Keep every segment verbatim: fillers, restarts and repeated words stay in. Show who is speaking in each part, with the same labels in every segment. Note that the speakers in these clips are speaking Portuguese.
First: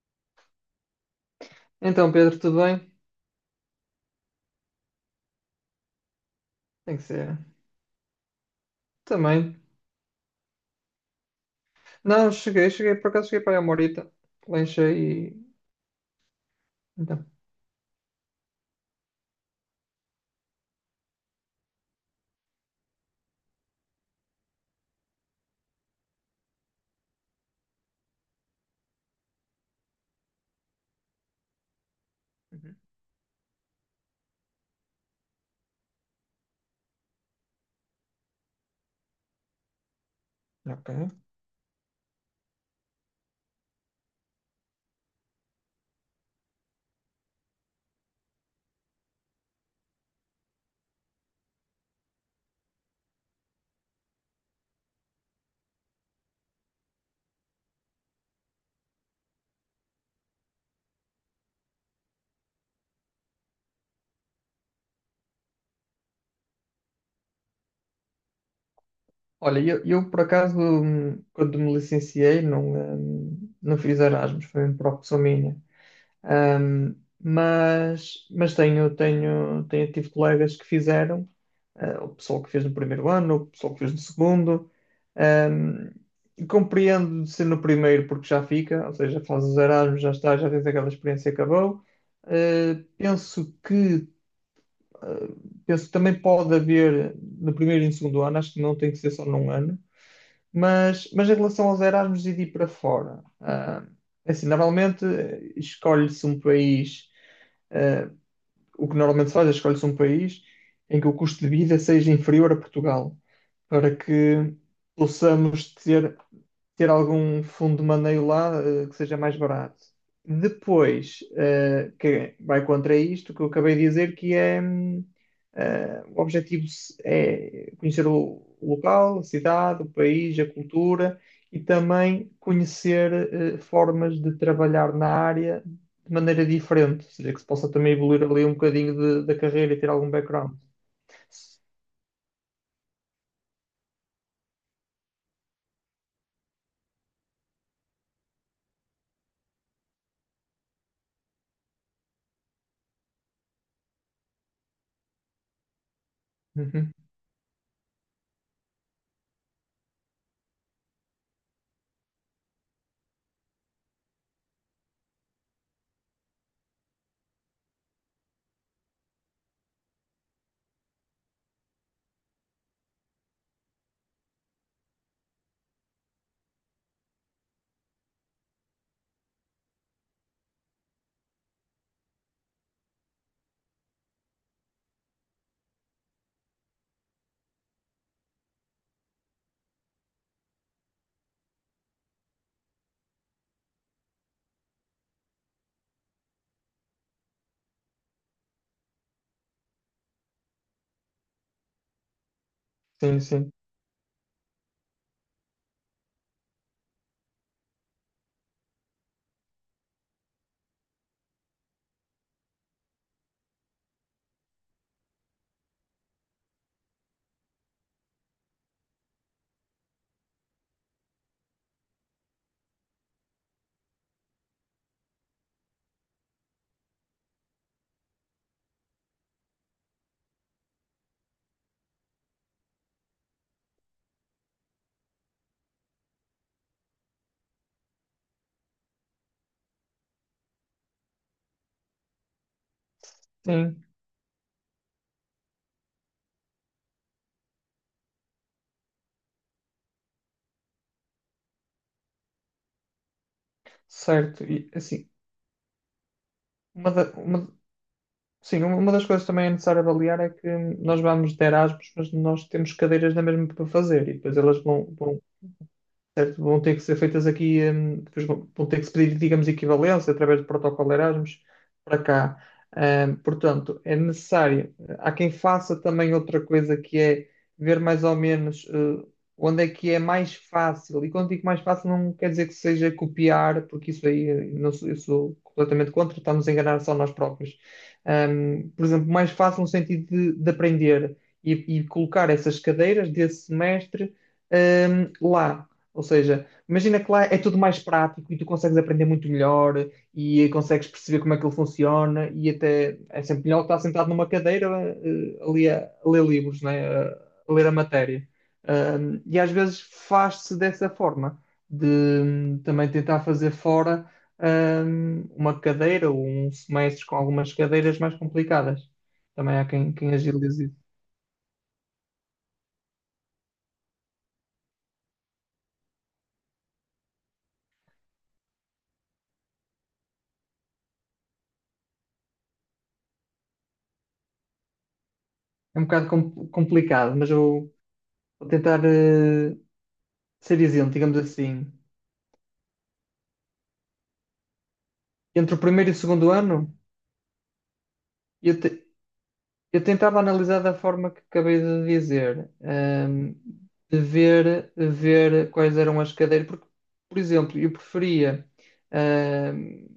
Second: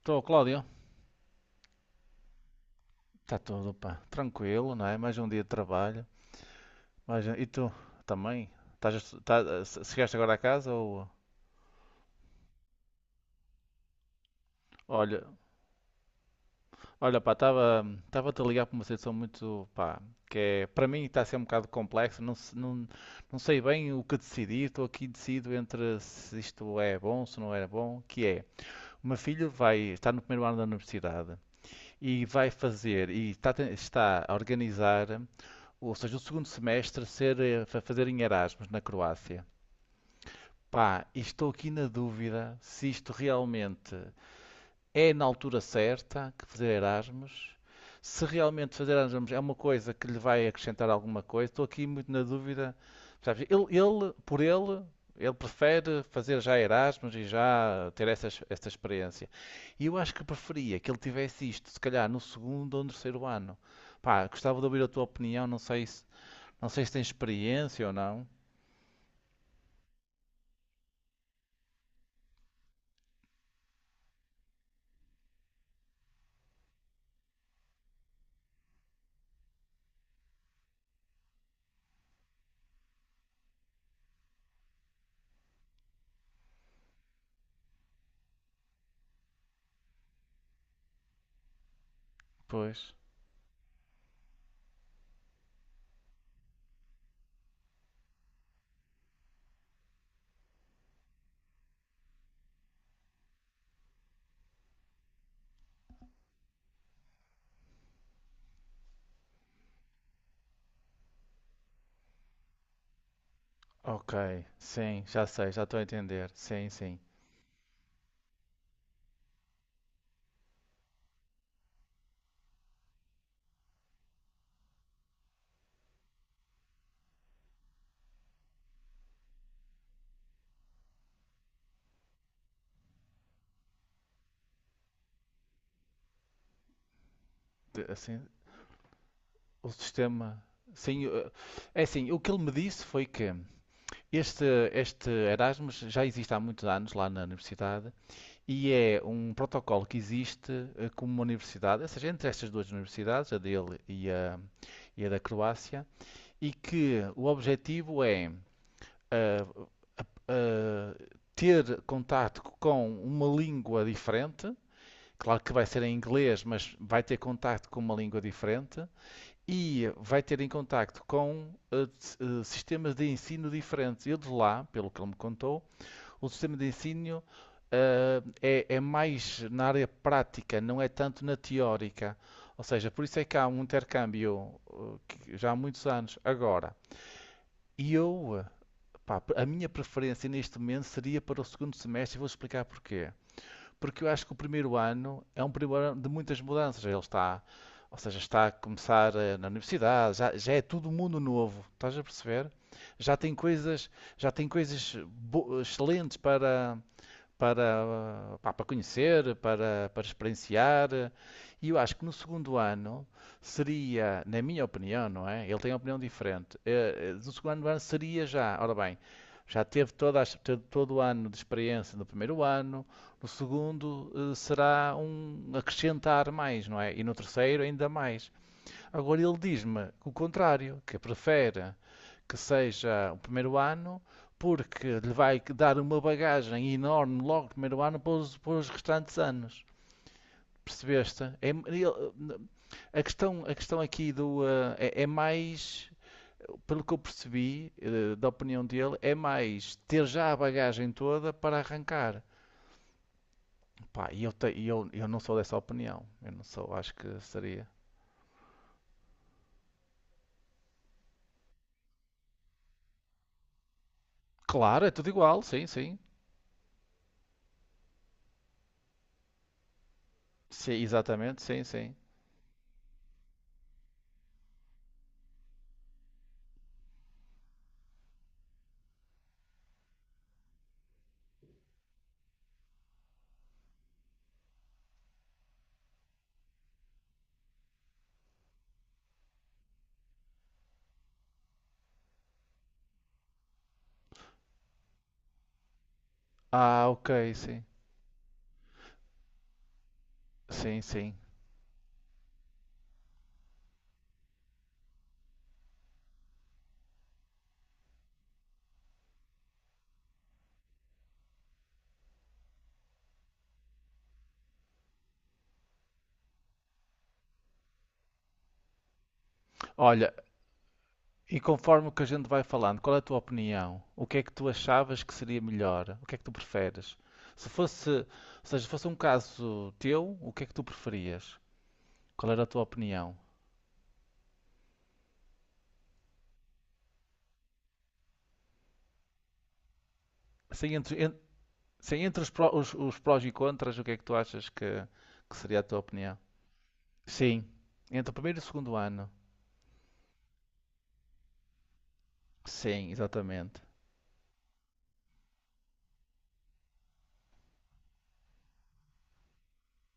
Speaker 1: Estou, Cláudio.
Speaker 2: Então, Pedro, tudo bem?
Speaker 1: Está tudo, pá. Tranquilo, não é? Mais um dia de trabalho.
Speaker 2: Tem que
Speaker 1: Mais um-
Speaker 2: ser.
Speaker 1: E tu também? Estás a estu-
Speaker 2: Também.
Speaker 1: tá- se- Chegaste agora a casa ou.
Speaker 2: Não, cheguei, cheguei, por acaso cheguei para aí a Morita. Lanchei
Speaker 1: Olha,
Speaker 2: e.
Speaker 1: olha,
Speaker 2: Então.
Speaker 1: pá, estava estava-te a ligar para uma situação muito, pá, que é, para mim está a ser um bocado complexo, não, se- não, não sei bem o que decidir, estou aqui decido entre se isto é bom, se não é bom, que é, o meu filho vai, estar no primeiro ano da universidade e vai
Speaker 2: Uhum.
Speaker 1: fazer, e está, a ten- está a organizar ou seja, o segundo semestre ser eh, fa- fazer em Erasmus na Croácia.
Speaker 2: Ok.
Speaker 1: Pá, e estou aqui na dúvida se isto realmente é na altura certa que fazer Erasmus, se realmente fazer Erasmus é uma coisa que lhe vai acrescentar alguma coisa. Estou aqui muito na dúvida, sabes? Ele, ele, por ele, ele prefere fazer já Erasmus e já ter essa, essa experiência. E eu acho que preferia que ele tivesse isto, se calhar no segundo ou no terceiro ano. Pá, gostava de ouvir a tua opinião, não sei se não sei se tem experiência ou não.
Speaker 2: Olha, eu, eu, por acaso, hum, quando me licenciei, não, hum, não fiz Erasmus, foi uma opção minha. Ahm, mas mas tenho, tenho, tenho, tive colegas que fizeram, ah, o pessoal que fez no primeiro ano, o pessoal que fez no segundo. Ahm, e compreendo de ser no primeiro porque já fica, ou seja, fazes os Erasmus, já está, já tens aquela experiência e acabou. Ah,
Speaker 1: Pois.
Speaker 2: penso que, ah, penso que também pode haver no primeiro e no segundo ano, acho que não tem que ser só num ano. Mas, mas em relação aos Erasmus e de ir para fora, ah, é assim, normalmente eh, escolhe-se um país, ah, o que normalmente se faz é escolhe-se um país em que o custo de vida seja inferior a Portugal, para
Speaker 1: Ok.
Speaker 2: que
Speaker 1: Sim, já sei, já
Speaker 2: possamos
Speaker 1: estou a
Speaker 2: ter,
Speaker 1: entender. Sim,
Speaker 2: ter
Speaker 1: sim.
Speaker 2: algum fundo de maneio lá, eh, que seja mais barato. Depois, eh, que vai contra isto que eu acabei de dizer, que é. hum, ah, o objetivo se- é conhecer o o local, a cidade, o país, a cultura e também conhecer eh, formas de trabalhar na área de maneira diferente, ou seja, que se possa
Speaker 1: De-
Speaker 2: também
Speaker 1: assim,
Speaker 2: evoluir ali um bocadinho de- da
Speaker 1: o
Speaker 2: carreira e ter algum
Speaker 1: sistema.
Speaker 2: background.
Speaker 1: Sim, eh, é assim, o que ele me disse foi que este, este Erasmus já existe há muitos anos lá na universidade e é um protocolo que existe eh, como uma universidade, ou seja, entre estas duas universidades, a dele e a, e a da Croácia, e
Speaker 2: Uhum.
Speaker 1: que o objetivo é a- a ter contacto com uma língua diferente. Claro que vai ser em inglês, mas vai ter contacto com uma língua diferente e vai ter em contacto com eh, s- eh, sistemas de ensino diferentes. Eu de lá, pelo que ele me contou, o sistema de ensino eh, é, é mais na área prática, não é tanto na teórica. Ou seja, por isso é que há um intercâmbio eh, que já há muitos anos agora. E eu eh, Pá, a minha preferência neste momento seria para o segundo semestre e vou explicar porquê. Porque eu acho que o primeiro ano é um primeiro ano de muitas mudanças. Ele está, ou seja, está a começar eh, na universidade, já, já é tudo mundo novo, estás a perceber? Já
Speaker 2: Sim,
Speaker 1: tem
Speaker 2: sim,
Speaker 1: coisas, já tem coisas bo- excelentes para, para, pá, para conhecer, para, para experienciar. E eu acho que no segundo ano seria, na minha opinião, não é? Ele tem uma opinião diferente. Eh, eh, No segundo ano seria já, ora bem, já teve toda a teve todo o ano de experiência no primeiro ano, no segundo eh, será um acrescentar mais, não é? E no terceiro ainda mais. Agora ele diz-me o contrário, que prefere que seja o primeiro ano, porque lhe vai dar uma bagagem enorme logo no primeiro ano para os, para os restantes anos. Percebeste? É- ele- a, questão, a questão
Speaker 2: sim,
Speaker 1: aqui do, eh, é, é mais, pelo que eu percebi, eh, da opinião dele, é mais ter já a bagagem toda para arrancar. Pá, e eu,
Speaker 2: certo.
Speaker 1: te-
Speaker 2: E
Speaker 1: eu, eu
Speaker 2: assim,
Speaker 1: não sou dessa opinião. Eu não sou,
Speaker 2: uma,
Speaker 1: acho
Speaker 2: da-
Speaker 1: que
Speaker 2: uma-
Speaker 1: seria.
Speaker 2: sim, uma das coisas também é necessário avaliar é que nós vamos de Erasmus, mas nós temos cadeiras na mesma para fazer e depois elas
Speaker 1: Claro,
Speaker 2: vão,
Speaker 1: é tudo
Speaker 2: vão,
Speaker 1: igual, sim, sim.
Speaker 2: certo? Vão ter que ser feitas aqui, hum, depois vão vão ter que se pedir, digamos, equivalência através do
Speaker 1: Sim,
Speaker 2: protocolo
Speaker 1: exatamente,
Speaker 2: Erasmus
Speaker 1: sim, sim.
Speaker 2: para cá. Hum, portanto, é necessário. Há quem faça também outra coisa que é ver mais ou menos eh, onde é que é mais fácil. E quando digo mais fácil, não quer dizer que seja copiar, porque isso aí eh, não sou- eu sou completamente contra, estamos a enganar só nós próprios. Hum, por exemplo, mais fácil no sentido de, de aprender e, e colocar essas cadeiras desse semestre hum, lá. Ou seja,
Speaker 1: Ah,
Speaker 2: imagina
Speaker 1: ok,
Speaker 2: que lá é tudo
Speaker 1: sim.
Speaker 2: mais prático e tu consegues aprender muito melhor e
Speaker 1: Sim,
Speaker 2: consegues
Speaker 1: sim.
Speaker 2: perceber como é que ele funciona e até é sempre melhor estar sentado numa cadeira eh, ali a, a ler livros, né? A, a ler a matéria. Um, e às vezes faz-se dessa forma, de hum, também tentar fazer fora hum, uma cadeira ou um semestre com algumas cadeiras mais complicadas. Também há quem,
Speaker 1: Olha,
Speaker 2: quem agilize isso.
Speaker 1: e conforme o que a gente vai falando, qual é a tua opinião? O que é que tu achavas que seria melhor? O que é que tu preferes? Se fosse, ou seja, fosse um caso teu, o que é que tu preferias? Qual era a tua opinião?
Speaker 2: É um bocado com- complicado, mas eu vou tentar eh, ser
Speaker 1: Assim,
Speaker 2: isento,
Speaker 1: entre, en-
Speaker 2: digamos assim,
Speaker 1: sim, entre os, pró- os- os prós e contras, o que é que tu achas que, que
Speaker 2: entre o
Speaker 1: seria a tua
Speaker 2: primeiro e o
Speaker 1: opinião?
Speaker 2: segundo ano,
Speaker 1: Sim, entre o primeiro e o
Speaker 2: eu,
Speaker 1: segundo
Speaker 2: te-
Speaker 1: ano.
Speaker 2: eu tentava analisar da forma que acabei de dizer,
Speaker 1: Sim,
Speaker 2: hum,
Speaker 1: exatamente.
Speaker 2: de ver, de ver quais eram as cadeiras, porque, por exemplo, eu preferia. Hum,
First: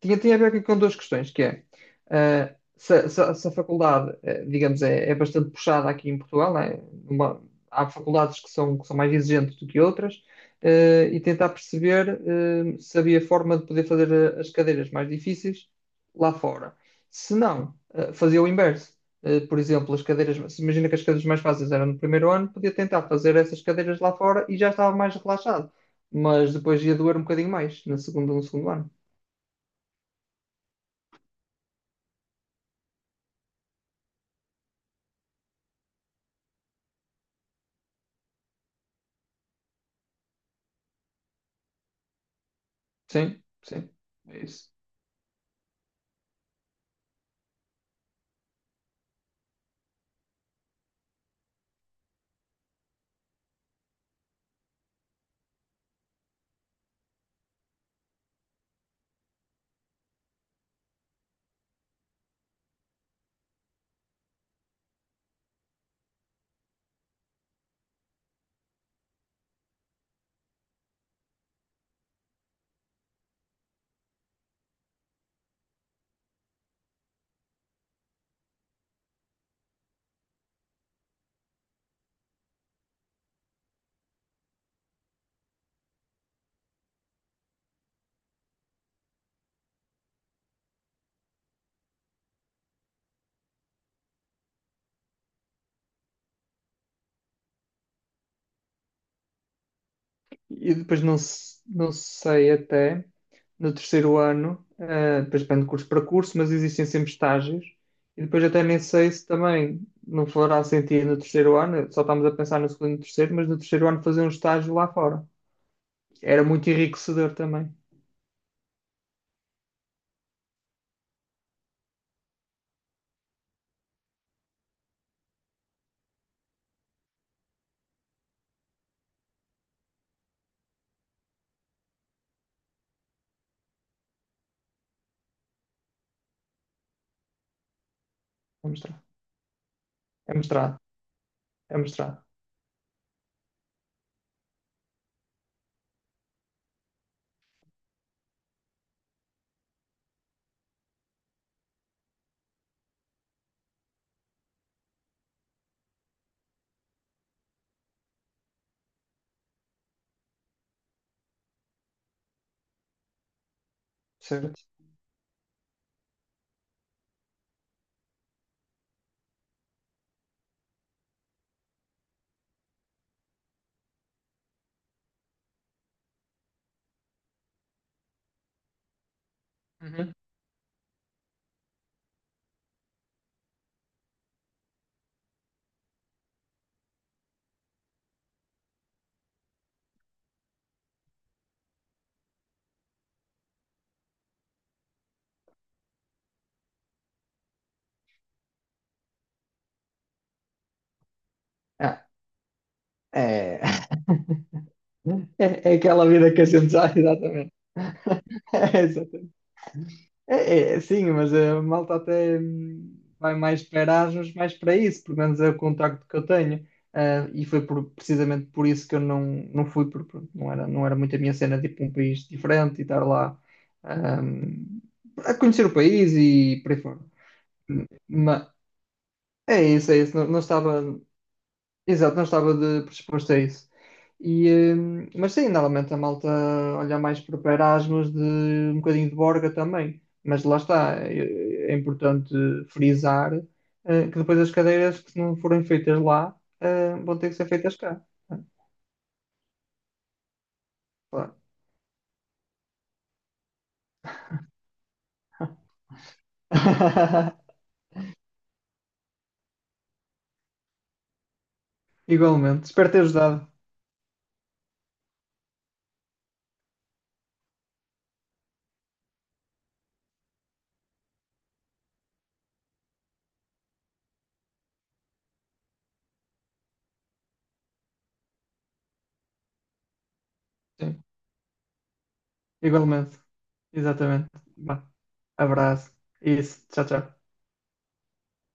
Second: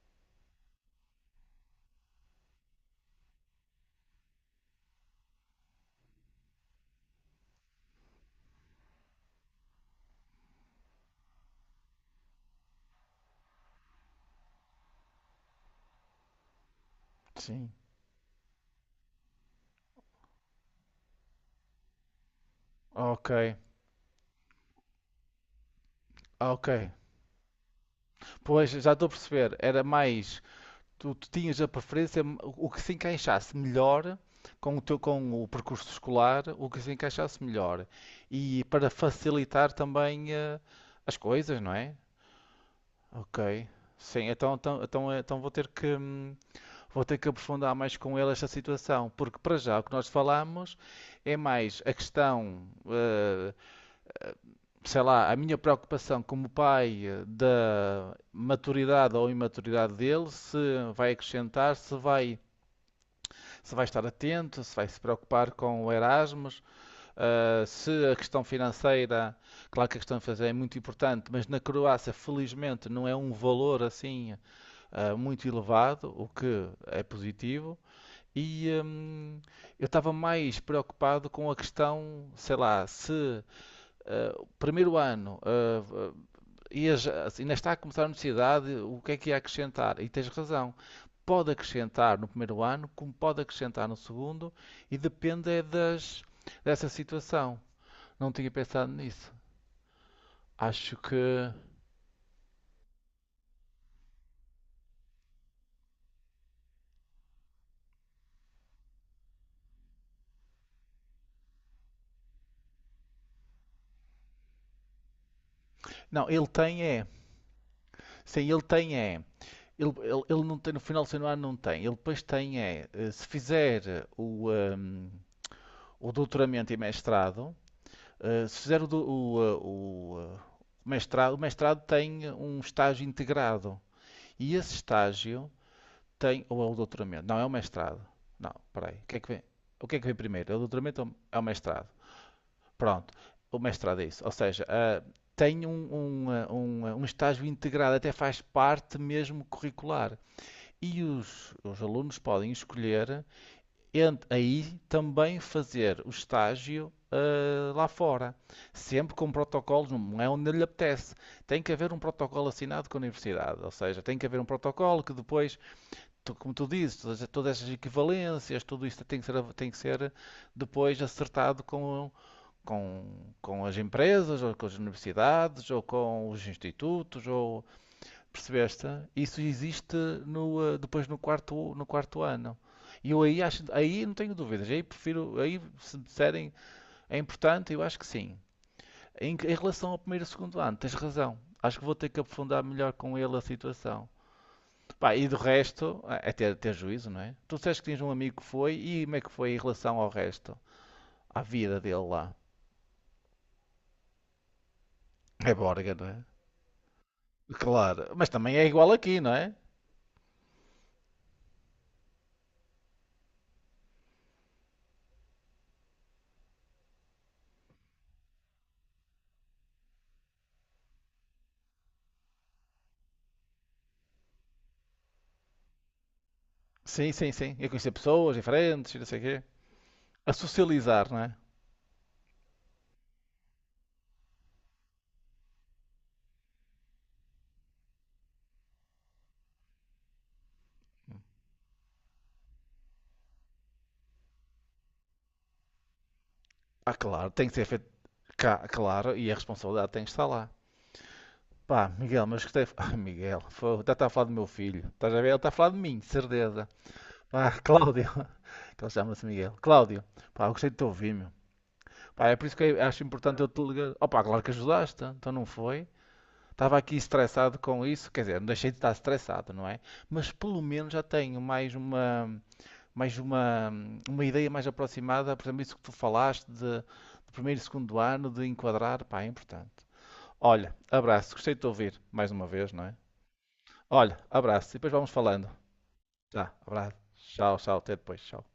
Speaker 2: tinha, tinha a ver aqui com duas questões, que é ah, se, se- se a faculdade, eh, digamos, é, é bastante puxada aqui em Portugal, né? Uma- há faculdades que são, que são mais exigentes do que outras, eh, e tentar perceber eh, se havia forma de poder fazer eh, as cadeiras mais difíceis lá fora. Se
Speaker 1: Sim.
Speaker 2: não, eh, fazia o inverso. Eh, por exemplo, as cadeiras, se imagina que as cadeiras mais fáceis eram no primeiro ano, podia tentar
Speaker 1: Ok,
Speaker 2: fazer essas cadeiras lá fora e já estava mais relaxado. Mas
Speaker 1: ok.
Speaker 2: depois ia doer um bocadinho mais na segunda, no segundo
Speaker 1: Pois,
Speaker 2: ano.
Speaker 1: já estou a perceber. Era mais. tu, tu tinhas a preferência o que se encaixasse melhor com o teu com o percurso escolar, o que se encaixasse melhor e para facilitar também eh, as coisas, não é?
Speaker 2: Sim,
Speaker 1: Ok.
Speaker 2: sim,
Speaker 1: Sim,
Speaker 2: é
Speaker 1: então,
Speaker 2: isso.
Speaker 1: então, então, eh, então vou ter que hum, vou ter que aprofundar mais com ele esta situação, porque para já o que nós falamos é mais a questão, eh, sei lá, a minha preocupação como pai eh, da maturidade ou imaturidade dele, se vai acrescentar, se vai se vai estar atento, se vai se preocupar com o Erasmus, uh, se a questão financeira, claro que a questão financeira é muito importante, mas na Croácia, felizmente, não é um valor assim uh, muito elevado, o que é positivo. E um, eu estava mais preocupado com a questão, sei lá, se uh, o primeiro ano ah, e assim, ainda está a começar a universidade, o que é que ia acrescentar? E tens razão. Pode acrescentar no primeiro ano, como pode acrescentar no segundo, e depende é das, dessa situação. Não tinha pensado nisso.
Speaker 2: E
Speaker 1: Acho
Speaker 2: depois não,
Speaker 1: que.
Speaker 2: se- não sei até no terceiro ano, eh, depois depende de curso para curso, mas existem sempre estágios. E depois até nem sei se também não fará sentido no terceiro ano, só estamos a pensar no segundo e no terceiro, mas no terceiro ano fazer um estágio lá fora.
Speaker 1: Não,
Speaker 2: Era
Speaker 1: ele
Speaker 2: muito
Speaker 1: tem é.
Speaker 2: enriquecedor também.
Speaker 1: Sim, ele tem é. Ele, ele, ele não tem, no final do segundo ano não tem. Ele depois tem é. eh, Se fizer o, ehm, o doutoramento e mestrado, eh, se fizer o, do- o, eh, o, eh, mestrado, o mestrado tem um estágio integrado. E esse estágio tem, ou é o doutoramento? Não, é o mestrado. Não,
Speaker 2: É
Speaker 1: peraí.
Speaker 2: mostrado.
Speaker 1: O que é que vem? O que é que vem
Speaker 2: É
Speaker 1: primeiro? É o
Speaker 2: mostrado.
Speaker 1: doutoramento ou é o
Speaker 2: É
Speaker 1: mestrado?
Speaker 2: mostrado.
Speaker 1: Pronto, o mestrado é isso. Ou seja, ah, tem um, um, ah, um, ah, um estágio integrado, até faz parte mesmo curricular. E os, os alunos podem escolher entre aí também fazer o estágio ah, lá fora. Sempre com protocolos, não é onde lhe apetece. Tem que haver um protocolo assinado com a universidade. Ou seja, tem que haver um
Speaker 2: Certo?
Speaker 1: protocolo que depois tu- como tu dizes, todas, todas essas equivalências, tudo isto tem que ser, tem que ser depois acertado com, com, com as empresas, ou com as universidades, ou com os institutos, ou percebeste? Isso existe
Speaker 2: Uhum.
Speaker 1: no, eh, depois no quarto, no quarto ano. E eu aí acho, aí não tenho dúvidas, aí prefiro, aí se me disserem é importante, eu acho que sim. Em, em relação ao primeiro e segundo ano, tens razão. Acho que vou ter que aprofundar melhor com ele a situação. Pá, e do resto, é ter, ter juízo, não é? Tu disseste que tinhas um amigo que foi, e como é que foi em relação ao resto? À vida dele
Speaker 2: Ah,
Speaker 1: lá.
Speaker 2: é...
Speaker 1: É
Speaker 2: é, é
Speaker 1: Borga, não
Speaker 2: aquela
Speaker 1: é?
Speaker 2: vida que a gente já, exatamente.
Speaker 1: Claro, mas também é
Speaker 2: É,
Speaker 1: igual aqui,
Speaker 2: exatamente.
Speaker 1: não é?
Speaker 2: É, é, sim, mas a malta até hum, vai mais para Erasmus, mais para isso, pelo menos é o contacto que eu tenho. Ah, e foi por- precisamente por isso que eu não, não fui, porque pronto, não era, não era muito a minha cena, tipo um país diferente e estar lá ah, a conhecer o país e por aí fora.
Speaker 1: Sim, sim, sim. É conhecer pessoas
Speaker 2: Ma-
Speaker 1: diferentes, e não sei o quê.
Speaker 2: É isso, é isso. Não,
Speaker 1: A
Speaker 2: não estava,
Speaker 1: socializar, não é?
Speaker 2: exato, não estava de predisposto a isso. E, hum, mas sim, normalmente a malta olha mais para o Erasmus, de um bocadinho de Borga também. Mas lá está, é, é importante frisar, eh, que depois as cadeiras que não forem feitas lá,
Speaker 1: Ah,
Speaker 2: eh, vão
Speaker 1: claro,
Speaker 2: ter que ser
Speaker 1: tem que ser
Speaker 2: feitas
Speaker 1: feito
Speaker 2: cá. Né?
Speaker 1: cá, claro, e a responsabilidade tem que estar lá.
Speaker 2: Claro.
Speaker 1: Pá, Miguel, mas gostei. Ah, Miguel, foi... já está a falar do meu filho. Estás a ver? Ele está a falar de mim, de certeza. Pá, Cláudio, que ele chama-se Miguel. Cláudio, pá, eu gostei de te ouvir, meu. Pá, é por isso que
Speaker 2: Igualmente.
Speaker 1: eu
Speaker 2: Espero ter
Speaker 1: acho importante
Speaker 2: ajudado.
Speaker 1: eu te ligar. Opa, claro que ajudaste, então não foi. Estava aqui estressado com isso, quer dizer, não deixei de estar estressado, não é? Mas pelo menos já tenho mais uma, mais uma, uma ideia mais aproximada, por exemplo, isso que tu falaste de, de primeiro e segundo ano, de enquadrar, pá, é importante. Olha,
Speaker 2: Sim,
Speaker 1: abraço, gostei de te ouvir mais uma vez, não é?
Speaker 2: igualmente.
Speaker 1: Olha,
Speaker 2: Exatamente.
Speaker 1: abraço, e
Speaker 2: Vá.
Speaker 1: depois vamos falando.
Speaker 2: Abraço.
Speaker 1: Tá,
Speaker 2: Isso. Tchau,
Speaker 1: abraço.
Speaker 2: tchau.
Speaker 1: Tchau, tchau, até depois, tchau.